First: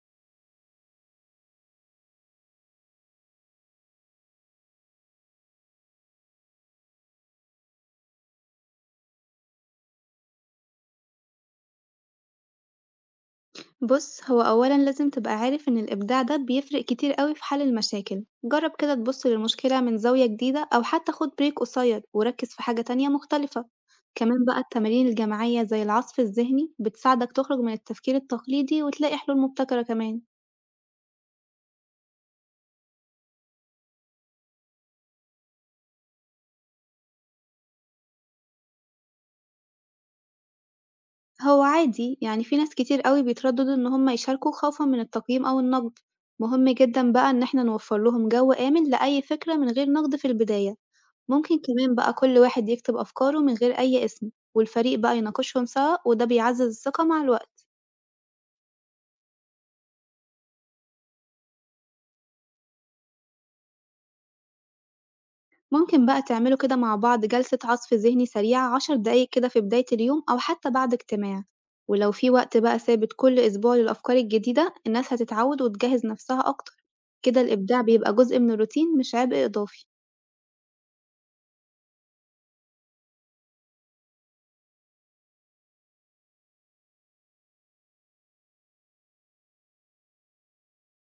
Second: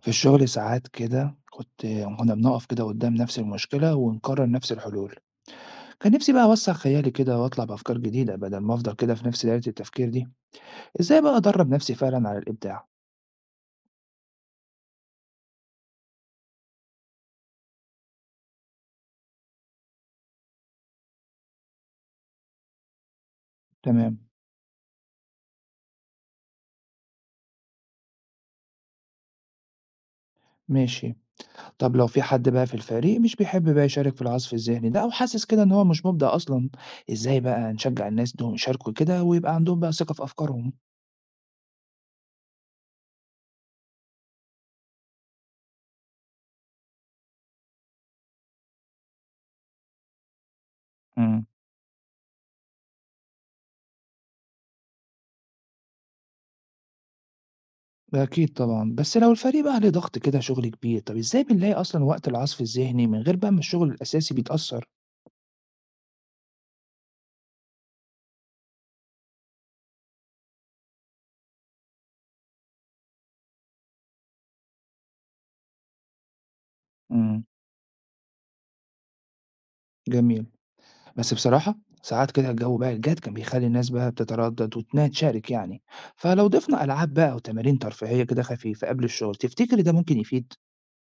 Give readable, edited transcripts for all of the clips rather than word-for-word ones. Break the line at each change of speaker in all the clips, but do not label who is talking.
في الشغل ساعات كده كنا بنقف كده قدام نفس المشكلة ونكرر نفس الحلول. كان نفسي بقى أوسع خيالي كده وأطلع بأفكار جديدة بدل ما أفضل كده في نفس دايرة التفكير دي. إزاي بقى أدرب نفسي فعلا على الإبداع؟
بُص، هو أولًا لازم تبقى عارف إن الإبداع ده بيفرق كتير أوي في حل المشاكل، جرّب كده تبُص للمشكلة من زاوية جديدة أو حتى خُد break قصير وركّز في حاجة تانية مختلفة،
تمام.
كمان بقى التمارين الجماعية زي العصف الذهني بتساعدك تخرج من التفكير التقليدي وتلاقي حلول مبتكرة كمان،
ماشي. طب لو في حد بقى في الفريق مش بيحب بقى يشارك في العصف الذهني ده أو حاسس كده إن هو مش مبدع أصلا، إزاي بقى نشجع الناس دول يشاركوا كده ويبقى عندهم بقى ثقة في أفكارهم؟
هو عادي في ناس كتير أوي بيترددوا إن هُم يشاركوا خوفًا من التقييم أو النقد، مهم جدًا بقى إن إحنا نوفّر لهم جو آمن لأي فكرة من غير نقد في البداية. ممكن كمان بقى كل واحد يكتب أفكاره من غير أي اسم والفريق بقى يناقشهم سوا وده بيعزز الثقة مع الوقت.
أكيد طبعًا، بس لو الفريق بقى عليه ضغط كده شغل كبير، طب إزاي بنلاقي أصلًا وقت العصف الذهني من غير بقى ما الشغل الأساسي بيتأثّر؟
ممكن بقى تعملوا كده مع بعض جلسة عصف ذهني سريعة 10 دقايق كده في بداية اليوم أو حتى بعد اجتماع. ولو في وقت بقى ثابت كل أسبوع للأفكار الجديدة الناس هتتعود وتجهز نفسها أكتر. كده
إمم.
الإبداع بيبقى جزء من الروتين مش عبء إضافي.
جميل. بس بصراحة، ساعات كده الجو بقى الجاد كان بيخلّي الناس بقى بتتردد وإنها تشارك يعني، فلو ضِفنا ألعاب بقى وتمارين ترفيهية كده خفيفة قبل الشغل، تفتكري ده ممكن يفيد؟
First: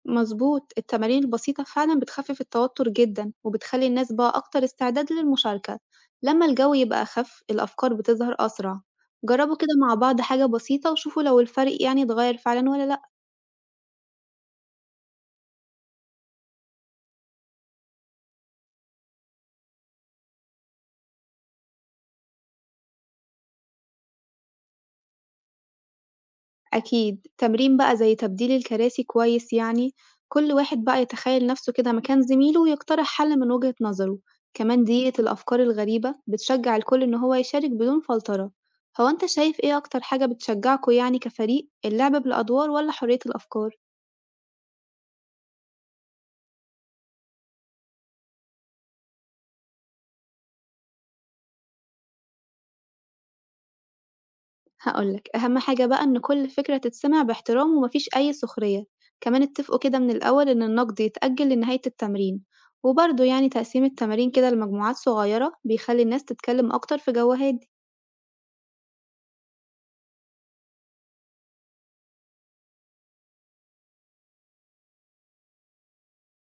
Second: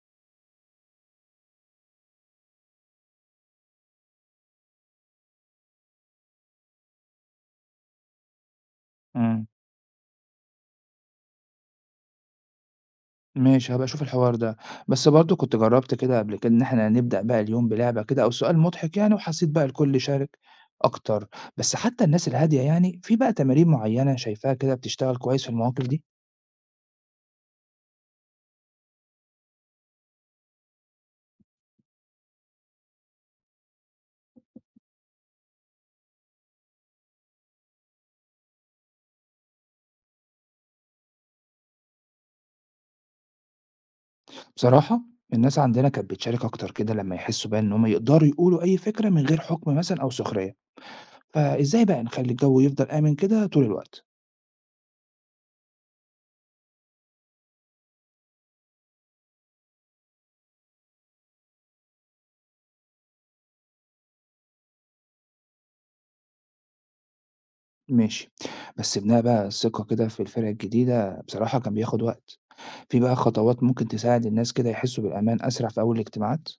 مضبوط، التمارين البسيطة فعلًا بتخفف التوتر جدًا، وبتخلّي الناس بقى أكتر استعداد للمشاركة، لمّا الجو يبقى أخف الأفكار بتظهر أسرع،
إمم.
جربوا كده مع بعض حاجة بسيطة وشوفوا لو الفرق اتغير فعلًا والّا لأ.
ماشي، هابقى أشوف الحوار ده. بس برضه كنت جرّبت كده قبل كده إن إحنا نبدأ بقى اليوم بلعبة كده أو سؤال مضحك يعني وحسيت بقى الكل شارك أكتر، بس حتى الناس الهادية يعني في بقى تمارين معيّنة شايفاها كده بتشتغل كويس في المواقف دي؟
أكيد، تمرين بقى زي تبديل الكراسي كويس يعني، كل واحد بقى يتخيل نفسه كده مكان زميله ويقترح حل من وجهة نظره، كمان دقيقة الأفكار الغريبة بتشجع الكل إن هو يشارك بدون فلترة، هو أنت شايف إيه أكتر حاجة بتشجعكوا يعني كفريق، اللعب بالأدوار ولا حرية الأفكار؟
بصراحة، الناس عندنا كانت بتشارك أكتر كده لمّا يحسّوا بقى إن هم يقدروا يقولوا أي فكرة من غير حُكم مثلًا أو سخرية، فإزاي بقى نخلّي الجو يفضل آمن كده طول الوقت؟
هاقول لك، أهم حاجة بقى إن كل فكرة تتسمع باحترام وما فيش أي سخرية، كمان اتفقوا كده من الأول إن النقد يتأجل لنهاية التمرين، وبرضه تقسيم التمارين كده لمجموعات صغيرة بيخلي الناس تتكلم أكتر في جو هادي.
ماشي، بس بناء بقى الثقة كده في الفرق الجديدة بصراحة كان بياخد وقت. في بقى خطوات ممكن تساعد الناس كده يحسوا بالأمان أسرع في أول الاجتماعات؟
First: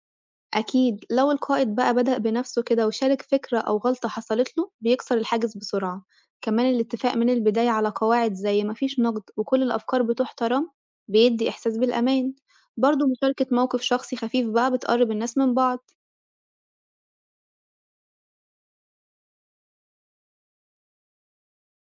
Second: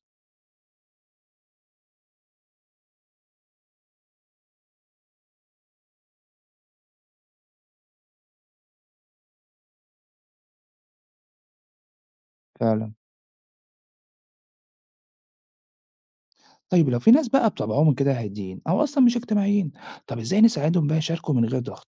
أكيد لو القائد بقى بدأ بنفسه كده وشارك فكرة أو غلطة حصلت له بيكسر الحاجز بسرعة، كمان الاتفاق من البداية على قواعد زي ما فيش نقد وكل الأفكار بتحترم بيدي إحساس بالأمان،
فعلا.
برضه مشاركة موقف شخصي خفيف بقى بتقرب الناس من بعض.
طيب لو في ناس بقى بطبعهم كده هاديين أو أصلا مش اجتماعيين، طب إزاي نساعدهم بقى يشاركوا من غير ضغط؟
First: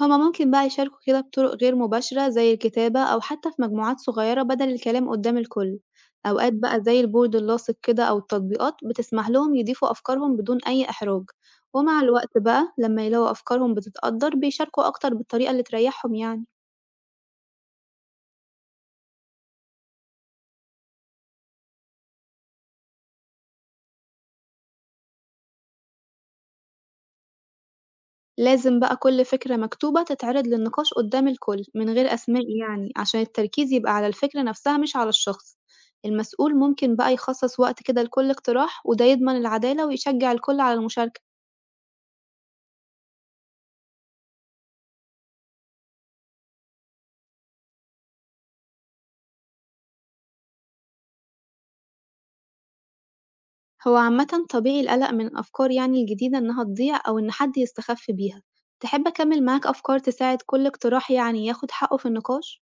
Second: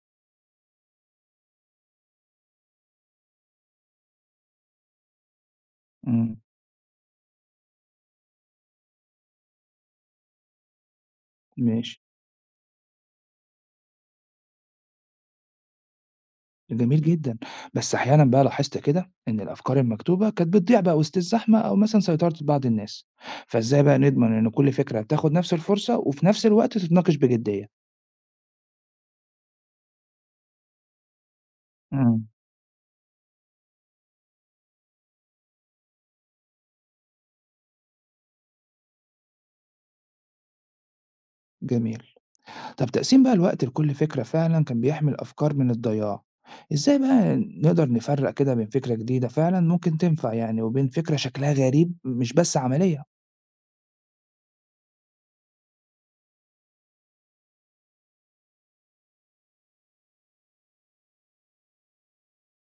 هما ممكن بقى يشاركوا كده بطرق غير مباشرة زي الكتابة أو حتى في مجموعات صغيرة بدل الكلام قدام الكل،
امم.
أوقات بقى زي البورد اللاصق كده أو التطبيقات بتسمح لهم يضيفوا أفكارهم بدون أي إحراج،
ماشي.
ومع الوقت بقى لما يلاقوا أفكارهم بتتقدر بيشاركوا أكتر بالطريقة اللي تريحهم يعني.
جميل جدا. بس أحيانا بقى لاحظت كده إن الأفكار المكتوبة كانت بتضيع بقى وسط الزحمة أو مثلا سيطرة بعض الناس، فإزاي بقى نضمن إن كل فكرة بتاخد نفس الفرصة وفي نفس الوقت تتناقش بجدية؟
لازم بقى كل فكرة مكتوبة تتعرض للنقاش قدام الكل من غير
امم.
أسماء يعني عشان التركيز يبقى على الفكرة نفسها مش على الشخص. المسؤول ممكن بقى يخصص وقت كده لكل اقتراح وده يضمن العدالة ويشجع الكل على المشاركة.
جميل. طب تقسيم بقى الوقت لكل فكرة فعلا كان بيحمل أفكار من الضياع. إزاي بقى نقدر نفرق كده بين فكرة جديدة فعلا ممكن تنفع يعني وبين فكرة شكلها غريب مش بس عملية؟
هو عامة طبيعي القلق من الأفكار يعني الجديدة إنها تضيع أو إن حد يستخف بيها، تحب أكمل معاك أفكار تساعد كل اقتراح يعني ياخد حقه في النقاش؟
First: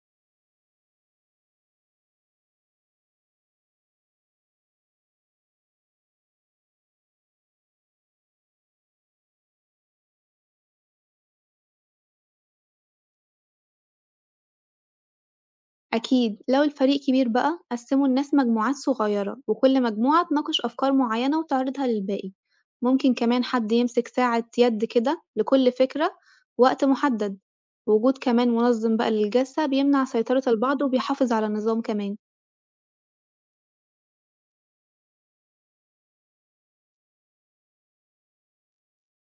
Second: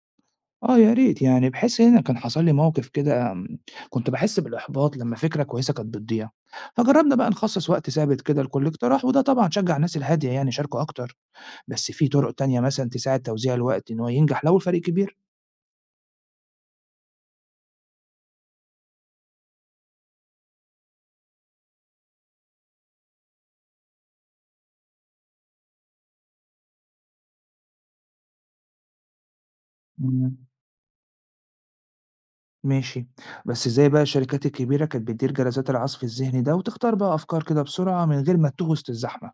اه يا ريت يعني، بحس هنا كان حصل لي موقف كده كنت بحس بالإحباط لما فكرة كويسة كانت بتضيع. فجربنا بقى نخصص وقت ثابت كده لكل اقتراح وده طبعا شجع الناس الهادية يعني يشاركوا أكتر. بس في طرق تانية مثلا تساعد توزيع الوقت إن هو ينجح لو الفريق
أكيد لو الفريق كبير بقى قسموا الناس مجموعات صغيرة وكل مجموعة تناقش أفكار معينة وتعرضها للباقي، ممكن كمان حد يمسك ساعة يد كده لكل فكرة وقت محدد، وجود كمان منظم بقى للجلسة بيمنع
كبير؟
سيطرة البعض وبيحافظ على النظام كمان.
ماشي، بس إزاي بقى الشركات الكبيرة كانت بتدير جلسات العصف الذهني ده وتختار بقى أفكار كده بسرعة من غير ما تتوه وسط الزحمة؟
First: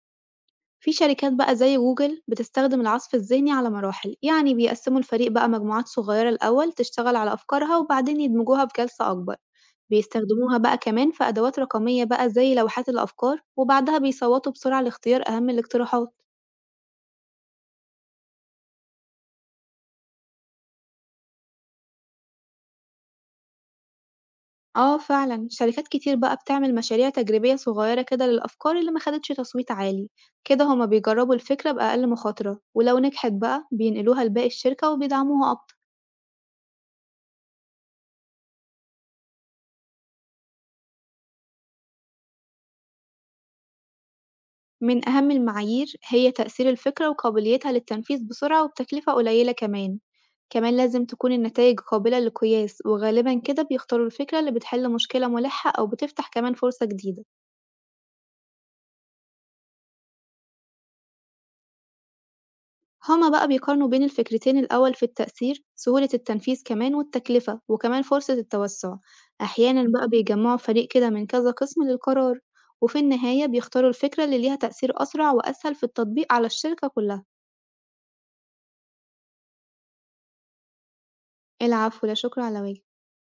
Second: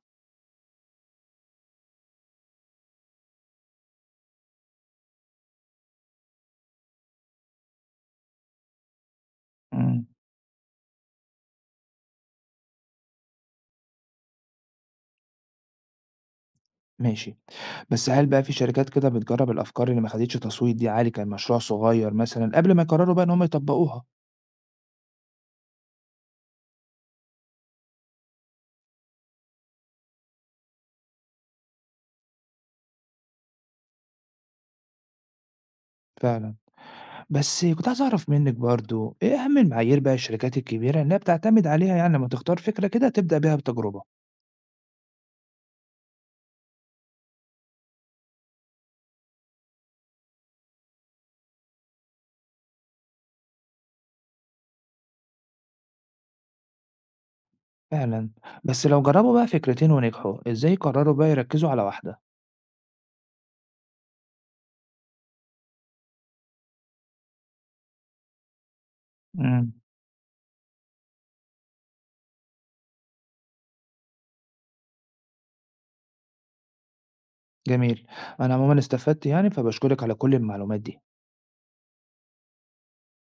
في شركات بقى زي جوجل بتستخدم العصف الذهني على مراحل يعني بيقسموا الفريق بقى مجموعات صغيرة الأول تشتغل على أفكارها وبعدين يدمجوها في جلسة أكبر.
إمم.
بيستخدموها بقى كمان في أدوات رقمية بقى زي لوحات الأفكار وبعدها بيصوتوا بسرعة لاختيار أهم الاقتراحات.
ماشي، بس هل بقى في شركات كده بتجرب الأفكار اللي ما خدتش تصويت دي عالي كمشروع صغير مثلًا قبل ما يقرروا بقى إن هم يطبقوها؟
اه فعلا شركات كتير بقى بتعمل مشاريع تجريبية صغيرة كده للأفكار اللي ما خدتش تصويت عالي. كده هما بيجربوا الفكرة بأقل مخاطرة ولو نجحت بقى بينقلوها لباقي الشركة وبيدعموها أكتر.
فعلًا. بس كنت عايز أعرف منِّك برضه إيه أهم المعايير بقى الشركات الكبيرة إنها بتعتمد عليها يعني لمّا تختار فكرة كده تبدأ بيها بتجربة؟
من أهم المعايير هي تأثير الفكرة وقابليتها للتنفيذ بسرعة وبتكلفة قليلة كمان، كمان لازم تكون النتائج قابلة للقياس وغالبا كده بيختاروا الفكرة اللي بتحل مشكلة ملحة أو بتفتح كمان فرصة جديدة،
فعلًا. بس لو جربوا بقى فكرتين ونجحوا إزاي يقرروا بقى يركزوا على واحدة؟
هما بقى بيقارنوا بين الفكرتين الأول في التأثير، سهولة التنفيذ كمان والتكلفة وكمان فرصة التوسع،
إمم.
أحيانا بقى بيجمعوا فريق كده من كذا قسم للقرار، وفي النهاية بيختاروا الفكرة اللي ليها تأثير أسرع وأسهل في التطبيق على الشركة كلها.
جميل. أنا عمومًا استفدت يعني، فباشكرِك على كل المعلومات دي.
العفو لا شكر على واجب.